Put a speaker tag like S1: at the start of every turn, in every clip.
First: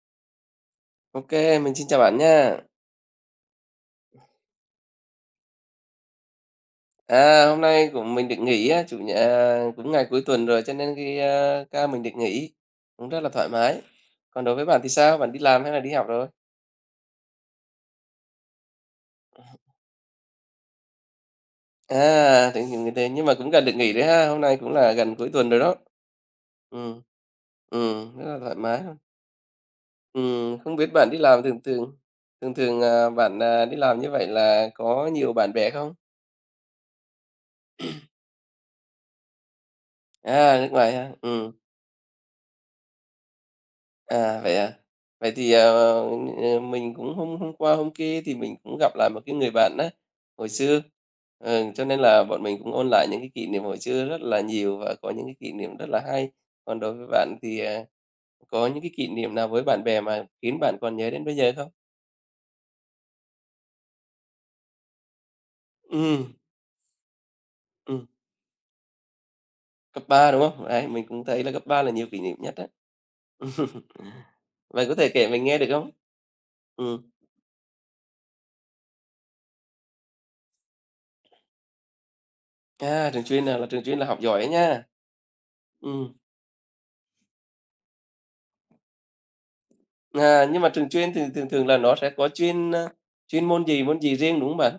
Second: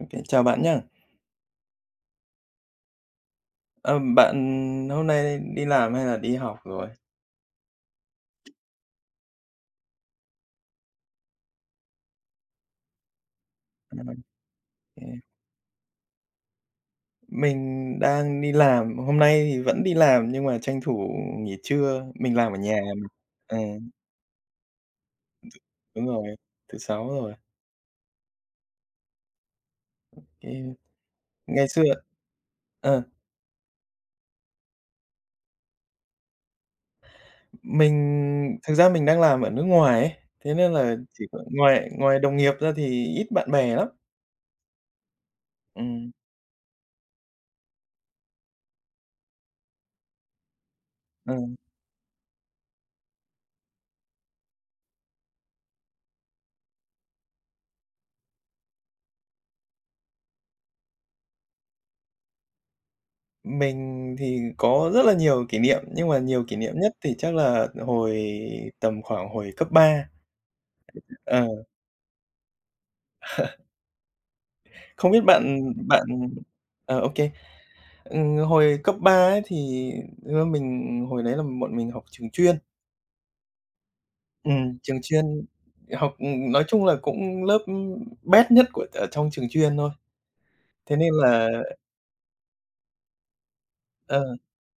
S1: OK, chào bạn nhá.
S2: OK, mình xin chào bạn nha.
S1: Ờ, Bạn hôm nay đi làm hay là đi học rồi?
S2: À, hôm nay của mình được nghỉ á, chủ nhật à, cũng ngày cuối tuần rồi cho nên cái, ca mình được nghỉ, cũng rất là thoải mái.
S1: À, OK.
S2: Còn đối với bạn thì sao? Bạn đi làm hay là đi học rồi?
S1: Mình đang đi làm, hôm nay thì vẫn đi làm nhưng mà tranh thủ nghỉ trưa, mình
S2: À,
S1: làm ở
S2: thế thì
S1: nhà
S2: người
S1: mà.
S2: thế nhưng mà cũng
S1: Ừ,
S2: gần được nghỉ đấy ha, hôm nay cũng là gần cuối tuần rồi đó.
S1: đúng rồi, thứ
S2: Ừ,
S1: Sáu rồi.
S2: Rất là thoải mái ha.
S1: Cái
S2: Không biết bạn đi làm thường
S1: ngày xưa
S2: thường
S1: ờ,
S2: bạn, đi làm như vậy là có nhiều bạn bè không?
S1: Mình, thực ra mình đang làm ở nước ngoài ấy, thế
S2: À, nước
S1: nên
S2: ngoài
S1: là
S2: ha,
S1: chỉ có
S2: Ừ.
S1: ngoài ngoài đồng nghiệp ra thì ít bạn bè lắm.
S2: À? Vậy thì,
S1: Ừm.
S2: mình cũng hôm hôm qua hôm kia thì mình cũng gặp lại một cái người bạn á, hồi xưa,
S1: Ừ. Ờ.
S2: cho nên là bọn mình cũng ôn lại những cái kỷ niệm hồi xưa rất là nhiều và có những cái kỷ niệm rất là hay. Còn đối với bạn thì, có những cái kỷ niệm nào với bạn bè mà khiến bạn còn nhớ đến bây giờ không?
S1: Mình thì có rất là nhiều kỷ niệm, nhưng mà
S2: Ừ,
S1: nhiều kỷ niệm nhất thì chắc là
S2: ừm,
S1: hồi tầm khoảng hồi cấp
S2: cấp
S1: ba.
S2: 3 đúng không? Đấy, mình cũng thấy là
S1: Ờ,
S2: cấp 3 là nhiều kỷ niệm nhất đấy. Vậy có
S1: không
S2: thể
S1: biết
S2: kể mình nghe được
S1: bạn
S2: không?
S1: bạn ờ,
S2: Ừ,
S1: Ô kê. Hồi cấp 3 ấy thì, thực ra mình hồi đấy là bọn mình học trường chuyên.
S2: trường chuyên à, là trường chuyên là học giỏi á nha.
S1: Trường chuyên
S2: Ừ.
S1: học, nói chung là cũng lớp, bét nhất của ở trong trường chuyên thôi.
S2: À, nhưng mà trường
S1: Thế
S2: chuyên
S1: nên
S2: thì
S1: là
S2: thường thường là nó sẽ có chuyên môn gì
S1: ờ,
S2: riêng, đúng không bạn?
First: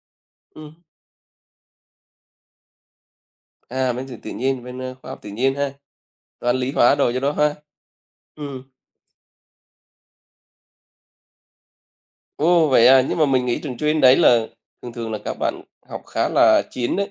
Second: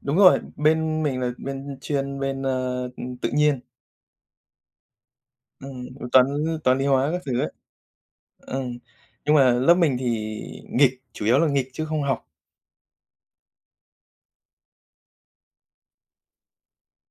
S1: Đúng rồi,
S2: Ừm,
S1: bên mình là bên chuyên bên tự nhiên.
S2: Bên trường tự nhiên, bên, khoa học tự nhiên ha,
S1: Ừm, toán
S2: toán, lý,
S1: toán lý
S2: hóa
S1: hóa
S2: đồ cho
S1: các
S2: đó
S1: thứ ấy.
S2: ha.
S1: Ừ,
S2: Ừm,
S1: nhưng mà lớp mình thì nghịch, chủ yếu là nghịch chứ không học.
S2: ô, vậy à, nhưng mà mình nghĩ trường chuyên đấy là thường thường là các bạn học khá là chín đấy,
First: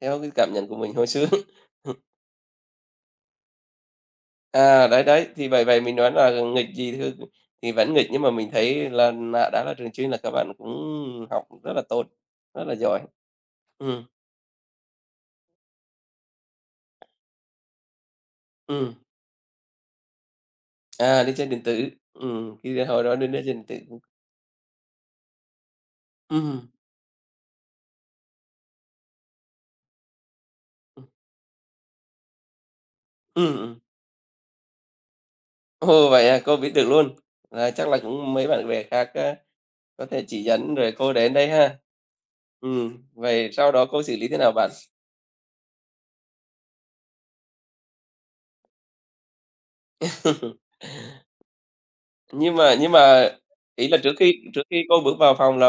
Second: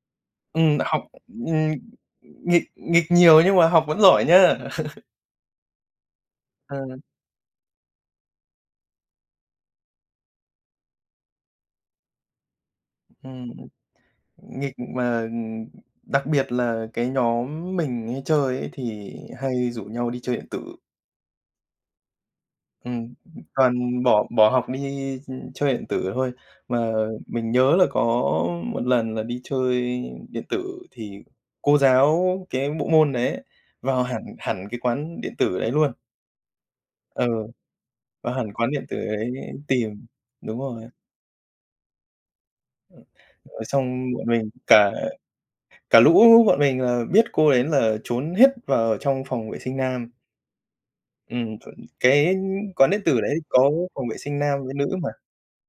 S2: theo cái cảm nhận của mình
S1: Học,
S2: hồi xưa.
S1: ừm, nghịch nghịch nhiều nhưng mà học vẫn giỏi nhá.
S2: À, đấy, đấy, thì vậy vậy mình nói là nghịch
S1: Ờ,
S2: gì thì vẫn nghịch, nhưng mà mình thấy là đã là trường chuyên là các bạn cũng học rất là tốt, rất là giỏi.
S1: ừm,
S2: Ừm,
S1: Nghịch mà, đặc biệt là cái nhóm mình hay chơi ấy
S2: ừm.
S1: thì hay rủ nhau đi chơi điện tử.
S2: À, đi chơi điện tử, thì hồi
S1: Ừm,
S2: đó mình đi chơi điện tử cũng
S1: toàn bỏ bỏ học đi, chơi điện tử thôi.
S2: ừm,
S1: Mà mình nhớ là có một lần là đi chơi điện tử
S2: ừm,
S1: thì cô giáo cái bộ môn đấy vào hẳn hẳn cái quán điện tử đấy luôn.
S2: Ồ, vậy à, cô biết được luôn.
S1: Ừ,
S2: Là chắc là
S1: và
S2: cũng mấy
S1: hẳn
S2: bạn
S1: quán
S2: bè
S1: điện tử
S2: khác
S1: đấy
S2: á,
S1: tìm.
S2: có thể chỉ
S1: Đúng
S2: dẫn
S1: rồi,
S2: rồi cô đến đây ha. Vậy
S1: ờ,
S2: sau đó cô
S1: Xong
S2: xử
S1: bọn
S2: lý thế
S1: mình
S2: nào bạn?
S1: cả cả lũ bọn mình là biết cô đến là trốn hết vào ở trong phòng vệ sinh nam. Chuẩn, cái
S2: Nhưng mà
S1: quán
S2: nhưng
S1: điện tử
S2: mà
S1: đấy có
S2: ý là
S1: phòng
S2: trước
S1: vệ
S2: khi
S1: sinh nam
S2: trước
S1: với
S2: khi cô
S1: nữ mà.
S2: bước vào phòng là,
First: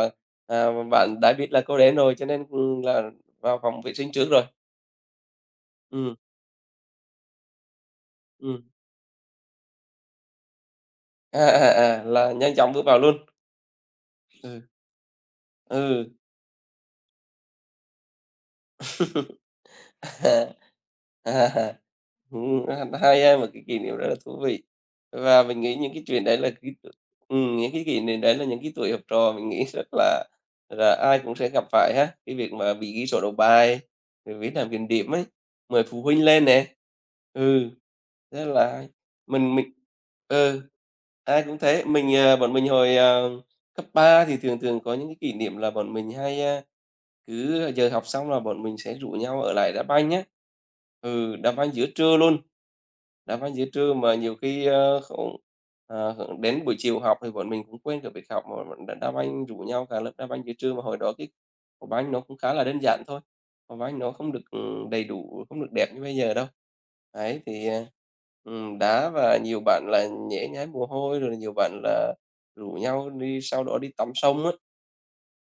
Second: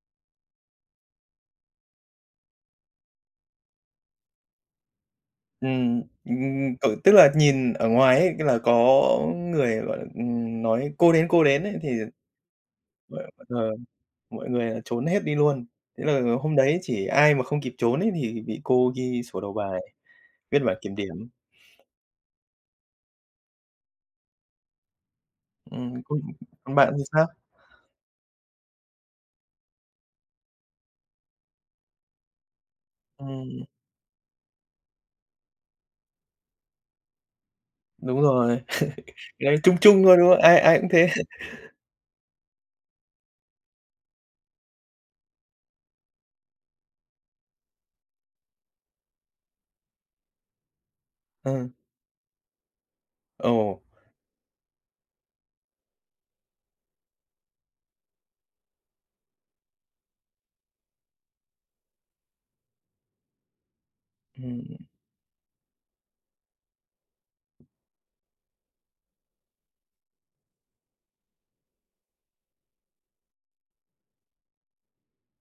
S2: bạn đã biết là cô đến rồi, cho nên, là vào phòng vệ sinh trước rồi. Ừm,
S1: Kiểu, tức là nhìn ở ngoài ấy, là
S2: ừm.
S1: có người, gọi là, nói cô đến" ấy, thì
S2: Là nhanh chóng bước vào luôn.
S1: mọi ờ, mọi
S2: Ừ,
S1: người là trốn hết đi luôn. Thế
S2: ừ.
S1: là hôm đấy chỉ ai mà không kịp trốn ấy thì bị cô ghi sổ đầu bài, viết bản kiểm điểm.
S2: À. À. Ừm, Hay ha, một cái kỷ niệm rất là thú vị. Và mình nghĩ những cái
S1: Còn
S2: chuyện đấy là
S1: còn
S2: cái
S1: bạn thì sao?
S2: những cái kỷ niệm đấy là những cái tuổi học trò mình nghĩ rất là ai cũng sẽ gặp phải ha. Cái việc mà bị ghi sổ đầu
S1: Ừm,
S2: bài, rồi viết làm kiểm điểm ấy, mời phụ huynh lên nè. Ừ,
S1: đúng
S2: rất
S1: rồi,
S2: là
S1: cái
S2: hay.
S1: đấy
S2: Mình mình
S1: chung chung thôi, đúng không? Ai
S2: ừ,
S1: ai cũng thế.
S2: Ai cũng thế. Bọn mình hồi, cấp 3 thì thường thường có những cái kỷ niệm là bọn mình hay, cứ giờ học xong là bọn mình sẽ rủ nhau ở lại đá banh nhá. Ừ, đá
S1: Ừ.
S2: banh giữa trưa luôn, đá
S1: Ồ.
S2: banh giữa trưa mà nhiều khi, không hưởng đến buổi chiều học thì bọn mình cũng quên cả việc học mà bọn đá đá banh rủ nhau cả lớp đá banh giữa trưa, mà hồi đó cái quả banh nó cũng khá là đơn giản thôi, quả banh nó không được,
S1: Ừm.
S2: đầy đủ, không được đẹp như bây giờ đâu. Đấy, thì, đá và nhiều bạn là nhễ nhái mồ hôi, rồi nhiều bạn là rủ nhau đi sau đó đi tắm sông á.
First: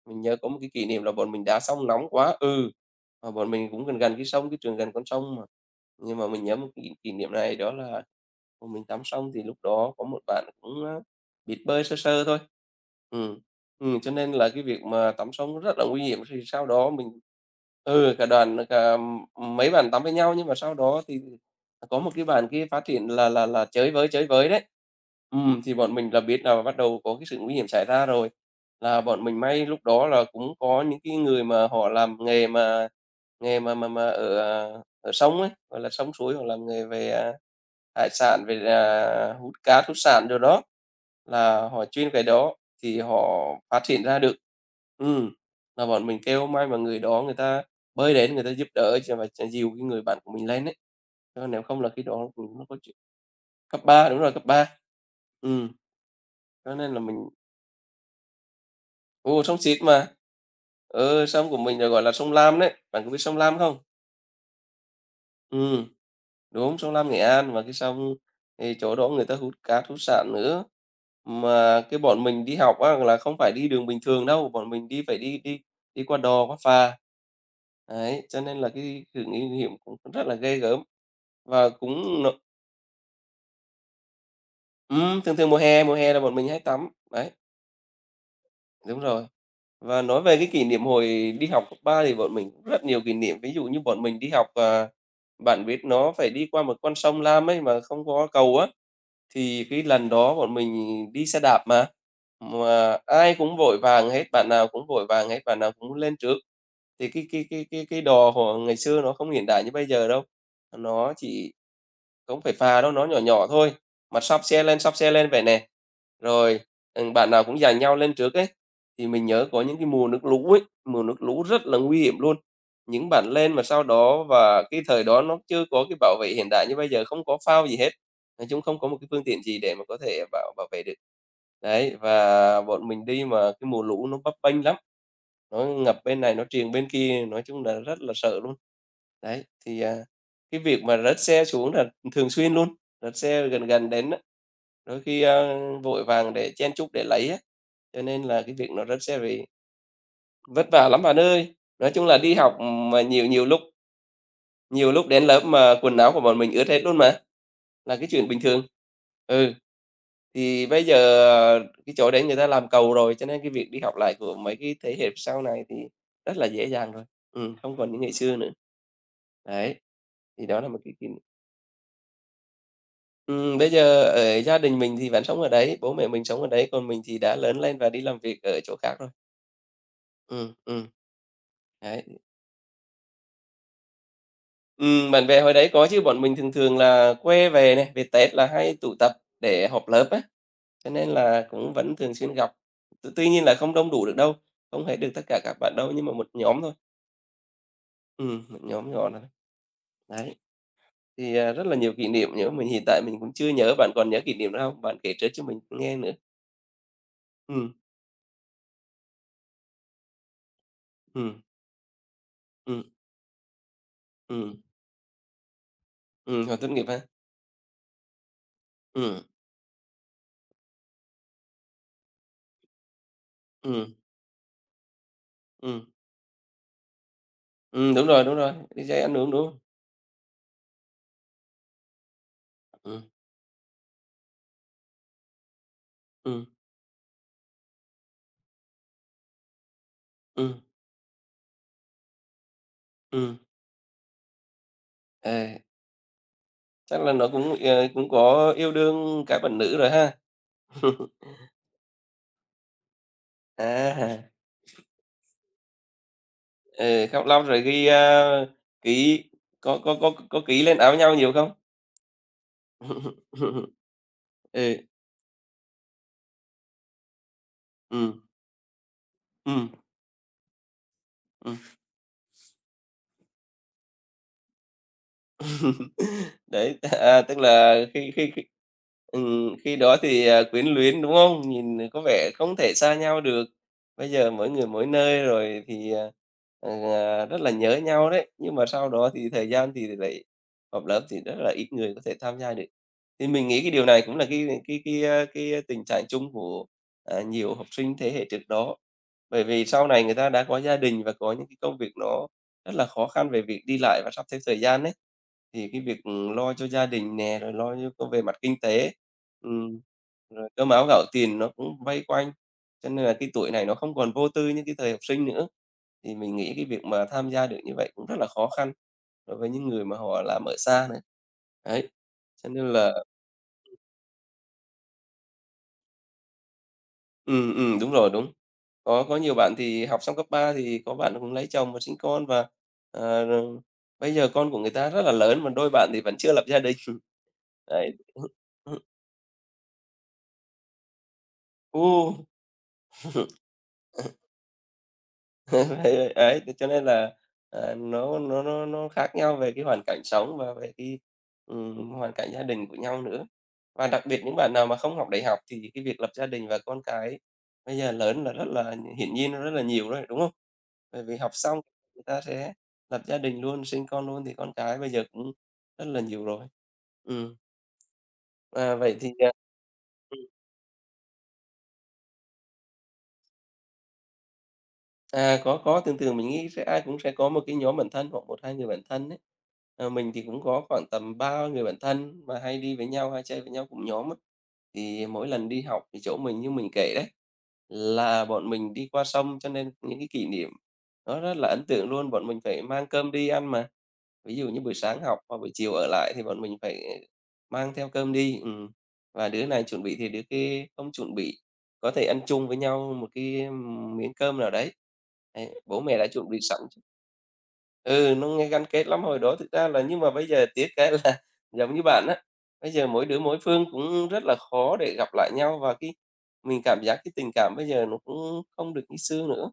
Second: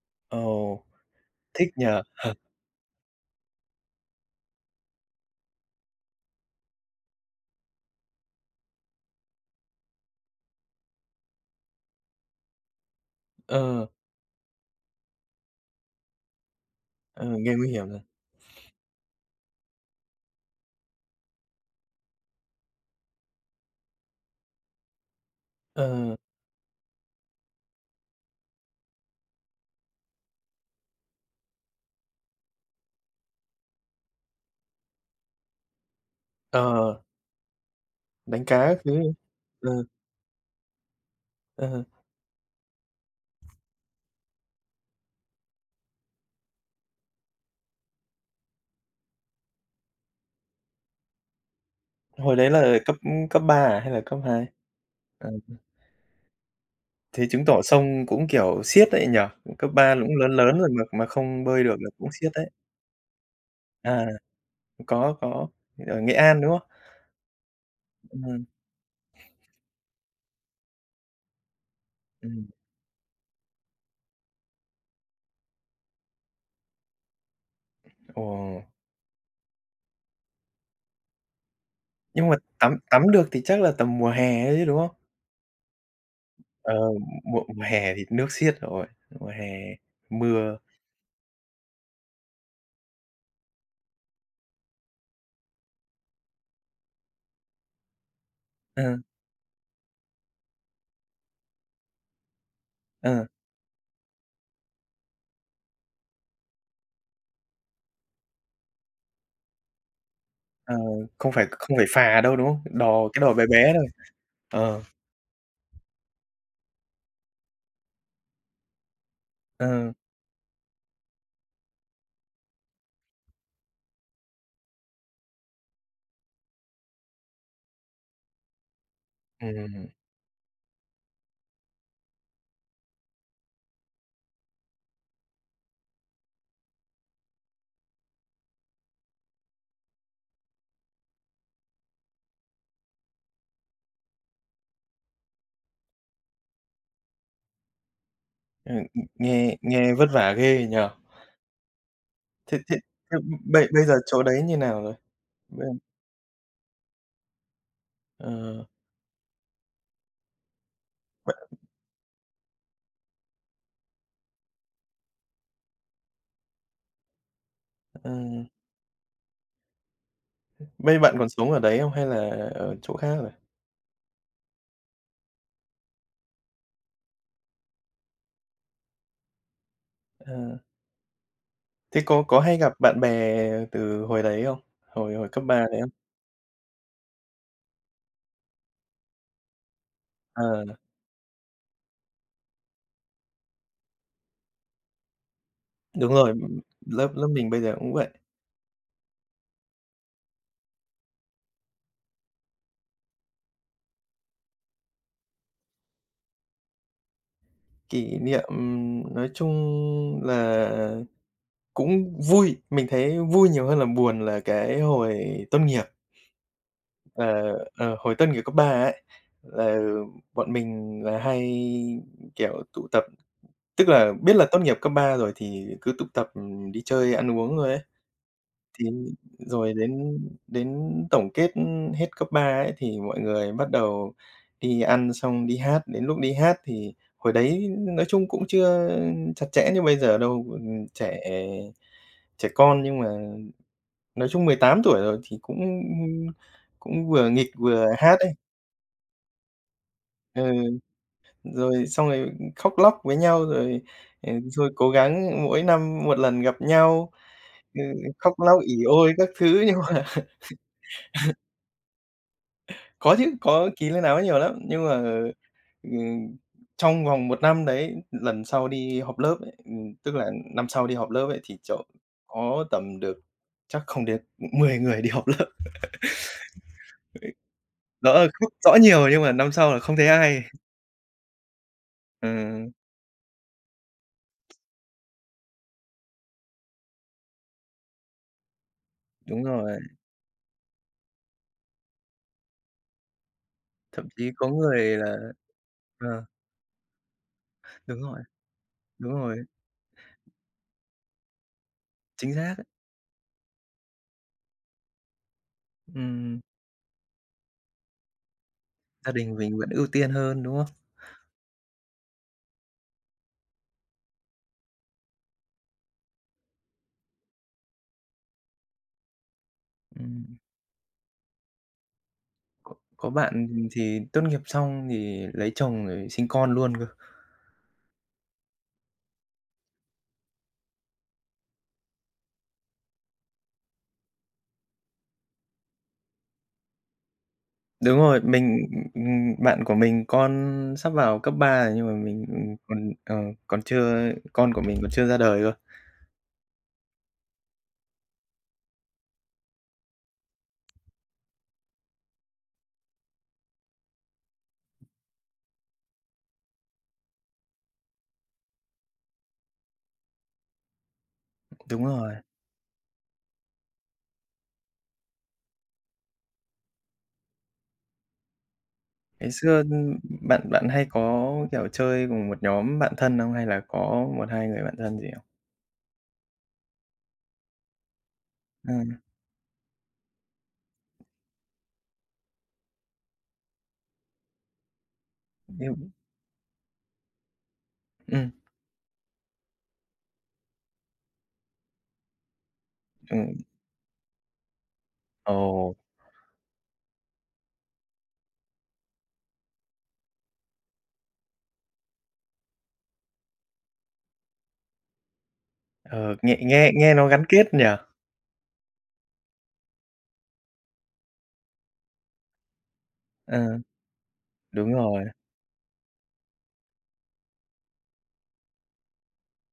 S2: Mình nhớ có một cái
S1: Ồ,
S2: kỷ niệm là bọn mình đá
S1: thích nhỉ?
S2: sông nóng quá mà bọn mình cũng gần gần cái sông, cái trường gần con sông mà. Nhưng mà mình nhớ một kỷ kỷ niệm này đó là bọn mình tắm xong thì lúc đó có một bạn cũng, biết bơi sơ sơ thôi. Ừm,
S1: Ờ,
S2: cho nên là cái việc mà tắm sông rất là nguy hiểm, thì sau đó mình
S1: ờ, nghe nguy hiểm rồi.
S2: cả đoàn, cả mấy bạn tắm với nhau nhưng mà sau đó thì có một cái bạn kia phát hiện là là chơi với đấy. Thì bọn mình
S1: Ờ,
S2: là biết là bắt đầu có cái sự nguy hiểm xảy ra rồi. Là bọn mình may lúc đó là cũng có những cái người mà họ làm nghề mà ở sông ấy, gọi là, sông suối, họ làm nghề
S1: ờ,
S2: về, hải sản,
S1: đánh cá
S2: về,
S1: các thứ.
S2: hút cá
S1: Ừ,
S2: hút sạn đồ đó, là
S1: ừ,
S2: họ chuyên cái đó thì họ phát hiện ra được. Ừm, là bọn mình kêu may mà người đó người ta bơi đến người ta giúp đỡ cho và ch dìu cái người bạn của mình lên đấy chứ nếu không là khi đó
S1: hồi đấy
S2: cũng nó có
S1: là cấp
S2: chuyện.
S1: cấp ba à
S2: Cấp
S1: hay là
S2: 3
S1: cấp
S2: đúng rồi,
S1: hai?
S2: cấp ba.
S1: Ờ,
S2: Ừm, cho nên là
S1: thế
S2: mình.
S1: chứng tỏ sông cũng, kiểu, xiết đấy nhỉ?
S2: Ồ, sông
S1: Cấp
S2: xịt
S1: 3
S2: mà.
S1: cũng lớn lớn rồi mà
S2: Ừ,
S1: không
S2: sông của
S1: bơi được
S2: mình là,
S1: là
S2: gọi
S1: cũng
S2: là,
S1: xiết
S2: sông
S1: đấy.
S2: Lam đấy, bạn có biết sông Lam không?
S1: À, có,
S2: Ừm,
S1: ở Nghệ An, đúng không?
S2: đúng, sông Lam Nghệ An và cái sông
S1: Ừm.
S2: thì chỗ đó người ta hút cát, hút sạn nữa. Mà cái bọn mình
S1: Ừm.
S2: đi học á là không phải đi đường bình thường đâu, bọn mình đi phải đi đi đi qua đò, qua phà.
S1: Ồ,
S2: Đấy, cho nên là cái sự nguy hiểm cũng rất là ghê gớm và cũng
S1: nhưng
S2: nó.
S1: mà tắm tắm được thì chắc là tầm mùa hè ấy chứ, đúng không?
S2: Thường thường mùa hè là bọn mình hay
S1: Ờ,
S2: tắm, đấy,
S1: mùa mùa hè thì nước xiết rồi,
S2: đúng rồi.
S1: mùa hè
S2: Và nói về cái
S1: mưa.
S2: kỷ niệm hồi đi học cấp 3 thì bọn mình cũng rất nhiều kỷ niệm, ví dụ như bọn mình đi học, bạn biết nó phải đi qua một con sông Lam ấy mà không có cầu á,
S1: ờ,
S2: thì cái lần đó bọn mình đi xe đạp mà
S1: ờ,
S2: ai cũng vội vàng hết, bạn nào cũng vội vàng hết, bạn nào cũng muốn lên trước. Thì cái đò hồi ngày xưa nó không hiện đại như bây giờ đâu,
S1: ờ,
S2: nó
S1: không phải
S2: chỉ
S1: không phải phà đâu,
S2: không
S1: đúng
S2: phải
S1: không?
S2: phà đâu, nó
S1: Đò,
S2: nhỏ
S1: cái đò bé
S2: nhỏ
S1: bé
S2: thôi,
S1: thôi.
S2: mà
S1: Ờ.
S2: xóc xe lên vậy nè. Rồi, bạn nào cũng dành nhau lên trước ấy, thì mình nhớ có những cái
S1: Ờ.
S2: mùa nước lũ ấy, mùa nước lũ rất là nguy hiểm luôn. Những bạn lên mà sau đó và cái thời đó nó chưa có cái bảo vệ hiện đại như bây giờ, không có phao gì hết, nói chung không có một cái phương tiện
S1: ừm,
S2: gì để mà
S1: ừm,
S2: có thể bảo bảo vệ được. Đấy, và bọn mình đi mà cái mùa lũ nó bấp bênh lắm, nó ngập bên này, nó triền bên kia, nói chung là rất là sợ luôn. Đấy, thì, cái việc mà rớt xe xuống là thường xuyên luôn, nó sẽ gần gần đến á, đôi khi, vội vàng để chen chúc để lấy á, cho nên là cái việc nó rất sẽ bị
S1: nghe nghe vất vả ghê
S2: vất
S1: nhỉ?
S2: vả lắm bạn ơi. Nói chung là đi
S1: Thế
S2: học
S1: thế
S2: mà
S1: thế
S2: nhiều
S1: bây bây giờ chỗ đấy như nào
S2: nhiều
S1: rồi?
S2: lúc đến lớp
S1: Bây
S2: mà quần áo của bọn mình ướt hết luôn mà, là cái chuyện bình
S1: ờ,
S2: thường. Ừ, thì bây giờ ờ, cái chỗ đấy người ta làm cầu rồi, cho nên cái việc đi học lại của mấy cái thế hệ sau này thì rất là dễ dàng rồi, không còn những
S1: ờ,
S2: ngày xưa nữa. Đấy, thì đó là một cái
S1: Bây
S2: kỷ.
S1: bạn còn sống ở đấy không hay là ở chỗ khác rồi?
S2: Bây giờ ở gia đình mình thì vẫn sống ở đấy, bố mẹ mình sống ở đấy, còn mình thì đã lớn lên và đi làm việc ở chỗ khác rồi. Ừ,
S1: Ờ,
S2: ừ,
S1: thế
S2: đấy.
S1: có hay gặp bạn bè từ hồi đấy không? Hồi
S2: Bạn
S1: hồi
S2: bè
S1: cấp
S2: hồi
S1: 3
S2: đấy
S1: đấy
S2: có
S1: không?
S2: chứ, bọn mình thường thường là quê về này, về Tết là hay tụ tập để họp lớp á,
S1: Ờ,
S2: cho nên là cũng vẫn thường xuyên gặp. Tuy nhiên là không đông đủ được đâu, không hết được tất cả các bạn đâu, nhưng mà
S1: đúng
S2: một
S1: rồi,
S2: nhóm thôi,
S1: lớp lớp mình bây giờ cũng vậy.
S2: một nhóm nhỏ thôi. Đấy, thì, rất là nhiều kỷ niệm nhớ mình hiện tại mình cũng chưa nhớ, bạn còn nhớ kỷ niệm đó không? Bạn kể trước cho mình nghe nữa. Ừ,
S1: Kỷ niệm, nói chung là
S2: ừ,
S1: cũng vui,
S2: ừ,
S1: mình thấy vui nhiều hơn là buồn là
S2: ừ.
S1: cái hồi tốt nghiệp.
S2: Hồi tốt nghiệp ha?
S1: Ờ, ờ, hồi tốt nghiệp cấp 3 ấy,
S2: Ừ.
S1: là bọn mình là hay, kiểu, tụ tập, tức
S2: Ừ,
S1: là biết là tốt nghiệp cấp 3 rồi thì
S2: ừ,
S1: cứ tụ tập, ừ, đi chơi, ăn uống rồi ấy.
S2: ừ, đúng rồi, đi
S1: Thì
S2: dây ăn uống đúng hông?
S1: rồi đến đến tổng kết, hết cấp 3 ấy, thì
S2: Ừ,
S1: mọi người bắt đầu đi ăn xong đi hát, đến lúc đi
S2: ừ,
S1: hát thì hồi đấy nói chung cũng chưa chặt chẽ như bây giờ đâu,
S2: ừm,
S1: trẻ trẻ con nhưng mà
S2: ừm,
S1: nói chung 18 tuổi rồi
S2: ờ,
S1: thì cũng
S2: chắc
S1: cũng
S2: là nó
S1: vừa nghịch
S2: cũng,
S1: vừa
S2: ờ, cũng
S1: hát ấy.
S2: có yêu đương cái bạn nữ rồi ha?
S1: Ừ, rồi xong rồi khóc lóc với nhau rồi,
S2: À,
S1: ờ, rồi cố gắng mỗi năm một lần gặp
S2: ừ,
S1: nhau,
S2: khóc lóc rồi
S1: ừ,
S2: ghi, a,
S1: khóc lóc ỉ ôi
S2: ký
S1: các thứ nhưng
S2: có có
S1: mà
S2: có có ký lên áo nhau nhiều không?
S1: có chứ, có ký lên áo nhiều lắm,
S2: Ừ,
S1: nhưng mà, ừm, trong vòng một năm đấy,
S2: ừ
S1: lần sau đi họp lớp ấy,
S2: ừ
S1: tức là năm sau đi họp lớp ấy, thì chỗ có tầm được, chắc không đến 10 người đi họp lớp.
S2: Đấy, à, tức là khi
S1: Rõ là
S2: khi khi
S1: không rõ nhiều nhưng mà năm sau
S2: khi
S1: là không
S2: đó
S1: thấy
S2: thì,
S1: ai.
S2: à, quyến luyến, đúng không? Nhìn có vẻ không
S1: Ừm,
S2: thể xa nhau được. Bây giờ mỗi người mỗi nơi rồi thì, à, ờ, à, rất là nhớ nhau đấy, nhưng mà sau đó thì
S1: đúng
S2: thời gian
S1: rồi,
S2: thì lại họp lớp thì rất là ít người có thể tham gia được. Thì mình nghĩ cái điều này
S1: thậm
S2: cũng là
S1: chí có người là,
S2: cái tình trạng
S1: ờ,
S2: chung của, à, nhiều học sinh
S1: đúng
S2: thế
S1: rồi,
S2: hệ trước đó.
S1: đúng rồi,
S2: Bởi vì sau này người ta đã có gia đình và có những cái công việc nó
S1: chính xác ấy.
S2: rất là khó khăn về việc đi lại và sắp xếp thời gian ấy. Thì cái việc,
S1: Ừm,
S2: lo cho gia đình nè, rồi lo cho có về mặt kinh tế,
S1: gia đình mình vẫn
S2: ừm,
S1: ưu tiên hơn,
S2: rồi
S1: đúng
S2: cơm
S1: không?
S2: áo gạo tiền nó cũng vây quanh, cho nên là cái tuổi này nó không còn vô tư như cái thời học sinh nữa. Thì mình nghĩ cái việc mà tham gia được như vậy cũng rất là khó khăn đối với những người mà họ
S1: Ừm,
S2: làm ở xa nữa. Đấy, cho nên
S1: có
S2: là
S1: có bạn thì tốt nghiệp xong thì lấy chồng rồi sinh con luôn cơ.
S2: đúng rồi, đúng. Có nhiều bạn thì học xong cấp 3 thì có bạn cũng lấy chồng và sinh con và, ờ, rồi bây giờ con của người ta rất là lớn, mà đôi bạn thì vẫn chưa lập gia đình. Đấy.
S1: Đúng rồi, mình, bạn của mình con sắp vào cấp 3 rồi nhưng mà mình, còn, ờ, còn chưa, con của mình còn chưa ra đời cơ.
S2: Đấy, đấy, thế cho nên là, à, nó khác nhau về cái hoàn cảnh sống và về cái, hoàn cảnh gia đình của nhau nữa. Và đặc biệt những bạn nào mà không học đại học thì cái việc lập gia đình và con cái bây giờ lớn là rất là hiển nhiên nó rất là nhiều rồi, đúng không? Bởi vì học xong
S1: Đúng
S2: người
S1: rồi.
S2: ta sẽ lập gia đình luôn, sinh con luôn thì con cái bây giờ cũng rất là nhiều rồi. Ừ, à, vậy thì,
S1: Ngày xưa,
S2: à.
S1: bạn bạn hay có, kiểu, chơi cùng một nhóm bạn thân không? Hay là có một 2 người bạn thân gì không?
S2: À, có, thường thường mình nghĩ sẽ ai cũng sẽ có một cái nhóm bạn thân hoặc một 2 người bạn
S1: Ừm,
S2: thân đấy. Ờ, mình thì cũng có khoảng tầm 3 người bạn thân mà hay đi với nhau, hay chơi với nhau cùng nhóm á. Thì mỗi lần đi
S1: yêu
S2: học thì chỗ mình như mình kể đấy, là
S1: ừm,
S2: bọn mình đi qua sông, cho nên những cái kỷ niệm nó rất là ấn tượng luôn. Bọn mình phải mang cơm đi
S1: ừm,
S2: ăn mà. Ví dụ như buổi sáng học
S1: ồ,
S2: và buổi chiều ở lại thì bọn mình phải ờ, mang theo cơm đi, và đứa này chuẩn bị thì đứa kia không chuẩn bị. Có thể ăn chung với nhau một cái, miếng cơm nào đấy. Đấy, bố mẹ đã
S1: ờ,
S2: chuẩn
S1: nghe
S2: bị sẵn
S1: nghe
S2: chứ.
S1: nghe nó gắn kết nhỉ?
S2: Ừ, nó nghe gắn kết lắm, hồi đó thực ra là nhưng mà bây giờ tiếc cái là giống như bạn á, bây giờ mỗi đứa mỗi
S1: Ờ,
S2: phương cũng rất là
S1: đúng
S2: khó để
S1: rồi,
S2: gặp lại nhau và cái mình cảm giác cái tình cảm bây giờ nó cũng không được như xưa nữa.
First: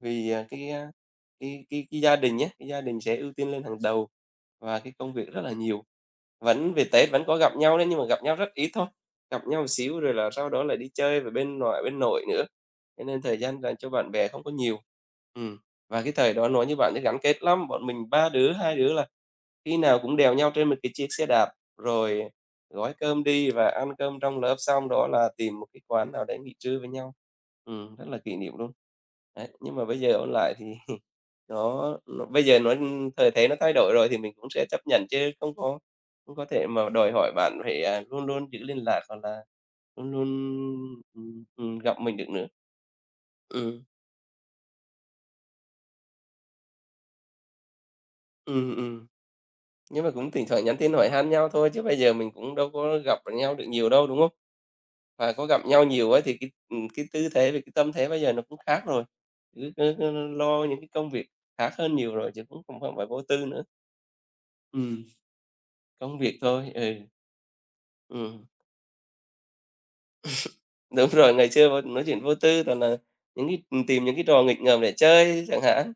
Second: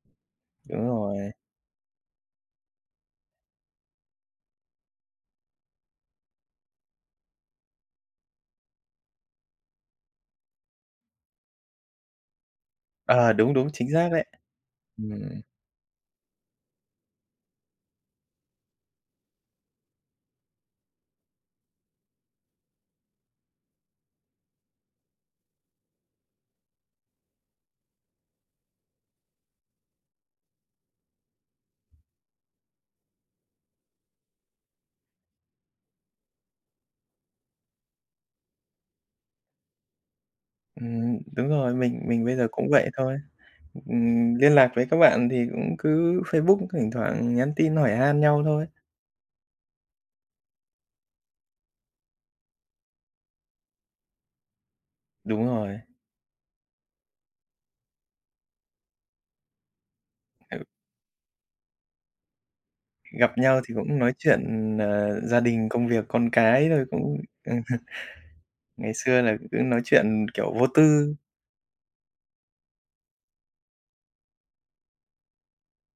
S2: Vì, à, cái,
S1: đúng
S2: a,
S1: rồi.
S2: cái gia đình nhé, cái gia đình sẽ ưu tiên lên hàng đầu và cái công việc rất là nhiều. Vẫn về Tết vẫn có gặp nhau đấy, nhưng mà gặp nhau rất ít thôi, gặp nhau một xíu rồi là sau đó lại đi chơi về bên ngoại, bên nội nữa, cho nên
S1: Ờ,
S2: thời
S1: đúng,
S2: gian
S1: đúng,
S2: dành
S1: chính
S2: cho
S1: xác
S2: bạn
S1: đấy.
S2: bè không có nhiều.
S1: Ừm.
S2: Ừm, và cái thời đó nói như bạn ấy gắn kết lắm, bọn mình 3 đứa, 2 đứa là khi nào cũng đèo nhau trên một cái chiếc xe đạp, rồi gói cơm đi và ăn cơm trong lớp xong đó là tìm một cái quán nào đấy nghỉ trưa với nhau. Rất là kỷ niệm luôn. Đấy, nhưng mà bây giờ ôn lại thì nó bây giờ nó thời thế nó thay đổi rồi thì mình cũng sẽ chấp nhận chứ không có thể mà đòi hỏi bạn phải, à, luôn luôn giữ liên lạc, hoặc là luôn luôn,
S1: Đúng rồi, mình
S2: gặp mình
S1: mình
S2: được
S1: bây
S2: nữa.
S1: giờ cũng vậy thôi.
S2: Ừ,
S1: Liên lạc với các bạn thì cũng cứ Facebook thỉnh thoảng nhắn tin hỏi han nhau thôi.
S2: ừm. Nhưng mà cũng thỉnh thoảng nhắn tin hỏi han nhau thôi chứ bây giờ mình cũng đâu có gặp nhau được nhiều đâu, đúng không? Và
S1: Đúng
S2: có gặp
S1: rồi,
S2: nhau nhiều ấy thì cái, ừ, cái tư thế với cái tâm thế bây giờ nó cũng khác rồi, cứ cứ cứ
S1: ừ,
S2: lo những cái công việc khác hơn nhiều rồi, chứ cũng không không phải vô
S1: gặp
S2: tư
S1: nhau
S2: nữa.
S1: thì cũng nói chuyện,
S2: Ừm,
S1: ờ, gia đình, công việc,
S2: công
S1: con
S2: việc
S1: cái
S2: thôi, ừ,
S1: rồi cũng
S2: ừm,
S1: ngày xưa là cứ nói chuyện, kiểu, vô
S2: đúng
S1: tư.
S2: rồi, ngày xưa vô nói chuyện vô tư toàn là những cái ừ, tìm những cái trò nghịch ngợm để chơi chẳng hạn.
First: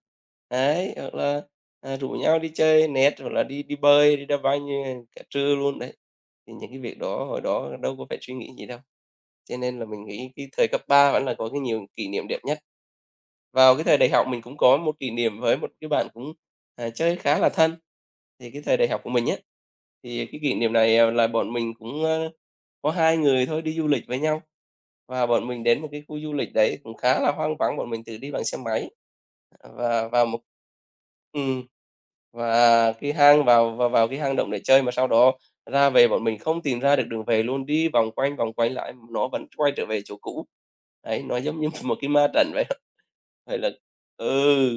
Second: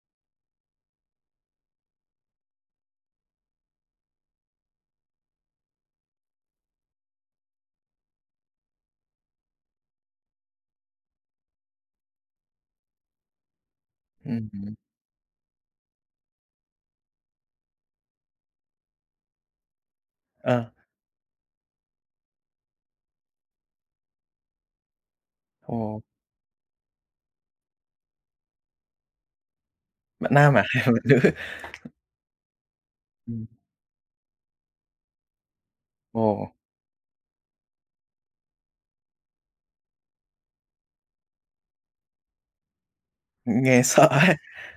S2: Đấy, hoặc là, à, rủ nhau đi chơi net hoặc là đi đi bơi, đi đá banh, ơ, cả trưa luôn đấy. Thì những cái việc đó hồi đó đâu có phải suy nghĩ gì đâu, cho nên là mình nghĩ cái thời cấp 3 vẫn là có cái nhiều kỷ niệm đẹp nhất. Vào cái thời đại học mình cũng
S1: Ừm.
S2: có một kỷ niệm với một cái bạn cũng, à, chơi khá là thân. Thì cái thời đại học của mình á, thì cái kỷ
S1: Ờ.
S2: niệm này, à, là bọn mình cũng, ơ, có 2 người thôi đi du lịch với nhau, và bọn mình
S1: Ồ,
S2: đến một cái khu du lịch đấy cũng khá là hoang vắng, bọn mình tự đi bằng xe máy, à, và vào
S1: bạn
S2: một
S1: nam à hay bạn nữ?
S2: ừm, và cái hang
S1: Ừm.
S2: vào vào vào cái hang động để chơi mà sau đó ra về bọn mình
S1: Ồ,
S2: không tìm ra được đường về luôn, đi vòng quanh lại nó vẫn quay trở về chỗ cũ. Đấy, nó giống như một cái ma trận vậy đó. Vậy là
S1: nghe sợ ấy.
S2: ừ,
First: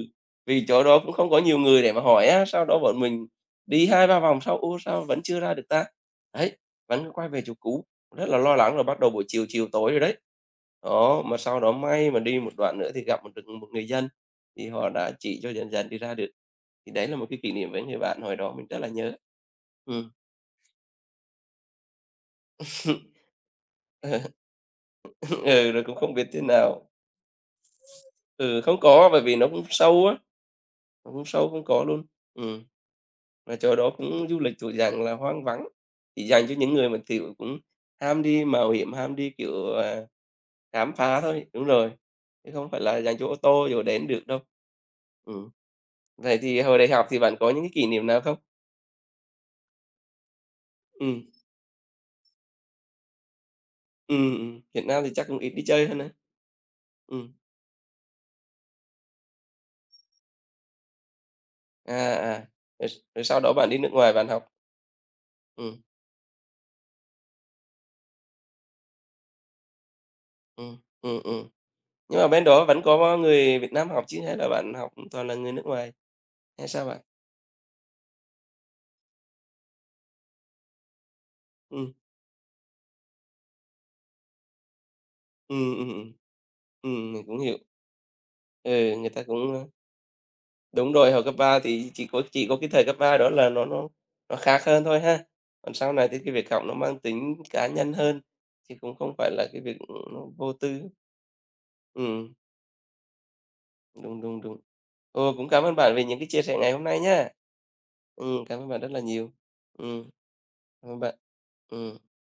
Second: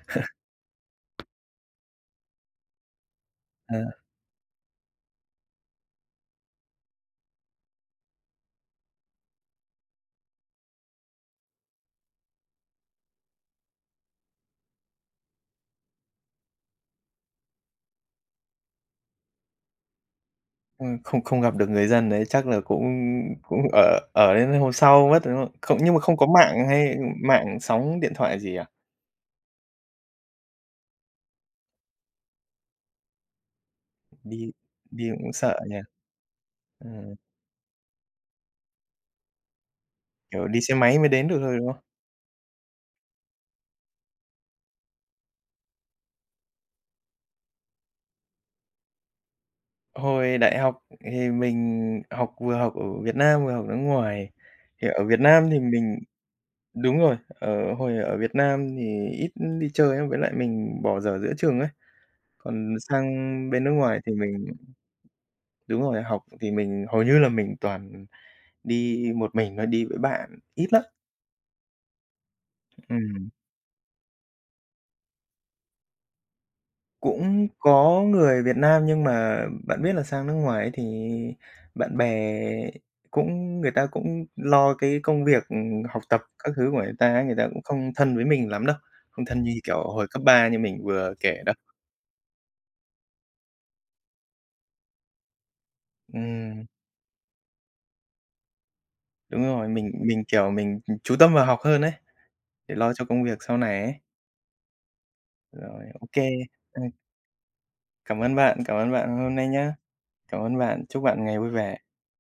S2: vì chỗ đó cũng không có nhiều người để mà hỏi á, sau đó bọn mình
S1: Ờ.
S2: đi hai ba vòng sau, ô, sao vẫn chưa ra được ta? Đấy, vẫn quay về chỗ cũ, rất là lo lắng rồi bắt đầu buổi chiều, chiều tối rồi đấy. Đó, mà sau đó may mà đi một đoạn nữa thì gặp một được một người dân, thì họ đã chỉ cho dần dần đi ra được. Thì đấy là một cái kỷ niệm với người bạn hồi đó mình rất là nhớ. Ừm.
S1: Không không gặp được người dân đấy, chắc là cũng cũng ở ở đến hôm sau mất, đúng không?
S2: Ừ,
S1: Không,
S2: rồi
S1: nhưng
S2: cũng
S1: mà
S2: không
S1: không có
S2: biết thế
S1: mạng
S2: nào.
S1: hay mạng sóng điện thoại gì
S2: Ừ,
S1: à?
S2: không có, bởi vì nó cũng sâu á, nó cũng sâu không có luôn. Ừm. Và chỗ đó cũng du
S1: Đi
S2: lịch thuộc dạng
S1: đi
S2: là
S1: cũng
S2: hoang
S1: sợ
S2: vắng,
S1: nhỉ?
S2: chỉ dành cho những người mà,
S1: Ừm,
S2: kiểu, cũng ham đi mạo hiểm, ham đi, kiểu, à,
S1: kiểu, đi xe
S2: khám
S1: máy mới
S2: phá
S1: đến được
S2: thôi.
S1: thôi,
S2: Đúng
S1: đúng không?
S2: rồi, chứ không phải là dành cho ô tô rồi đến được đâu. Ừm. Vậy thì hồi đại học thì bạn có những cái kỷ niệm nào không?
S1: Hồi đại học
S2: Ừm,
S1: thì mình học, vừa học ở Việt Nam, vừa học nước ngoài.
S2: Việt
S1: Thì ở
S2: Nam thì
S1: Việt
S2: chắc cũng
S1: Nam
S2: ít
S1: thì
S2: đi chơi hơn
S1: mình,
S2: đấy.
S1: đúng rồi,
S2: Ừm,
S1: hồi ở Việt Nam thì ít đi chơi lắm, với lại mình bỏ dở giữa trường ấy.
S2: à, à,
S1: Còn
S2: rồi
S1: sang
S2: rồi sau đó
S1: bên
S2: bạn
S1: nước
S2: đi nước
S1: ngoài thì
S2: ngoài bạn
S1: mình,
S2: học.
S1: đúng
S2: Ừm,
S1: rồi, học thì mình hầu như là mình toàn đi một mình thôi, đi với bạn ít
S2: ừm,
S1: lắm.
S2: ừm, ừm. Nhưng mà bên đó vẫn có
S1: Ừm.
S2: người Việt Nam học chứ hay là bạn học toàn là người nước ngoài hay sao bạn?
S1: Cũng có người Việt Nam nhưng mà bạn biết là sang nước ngoài ấy thì
S2: Ừm,
S1: bạn bè cũng, người ta cũng lo cái công việc,
S2: ừm, ừm,
S1: học
S2: ừm.
S1: tập các thứ của người ta ấy,
S2: Mình
S1: người
S2: cũng
S1: ta
S2: hiểu.
S1: cũng không thân với mình lắm
S2: Ừ,
S1: đâu,
S2: người ta
S1: không thân như
S2: cũng, ơ
S1: kiểu hồi cấp 3 như mình
S2: đúng rồi,
S1: vừa
S2: hồi cấp
S1: kể đâu.
S2: 3 thì chỉ có cái thời cấp 3 đó là nó nó khác hơn thôi ha. Còn sau này thì cái việc học
S1: Ừm,
S2: nó mang tính cá nhân hơn, chứ cũng không phải
S1: đúng
S2: là cái
S1: rồi,
S2: việc,
S1: mình
S2: ừ, nó
S1: mình, kiểu,
S2: vô
S1: mình
S2: tư.
S1: chú tâm vào học hơn ấy,
S2: Ừm,
S1: để lo cho công việc sau này ấy.
S2: đúng, đúng, đúng. Ồ, cũng cảm ơn
S1: Rồi,
S2: bạn về
S1: ô
S2: những cái
S1: kê,
S2: chia sẻ ngày hôm
S1: ừm,
S2: nay nhá. Cảm ơn
S1: cảm
S2: bạn
S1: ơn
S2: rất là
S1: bạn
S2: nhiều.
S1: hôm nay nhá.
S2: Ừm,
S1: Cảm ơn bạn,
S2: cảm ơn
S1: chúc
S2: bạn.
S1: bạn ngày vui vẻ.
S2: Ừm.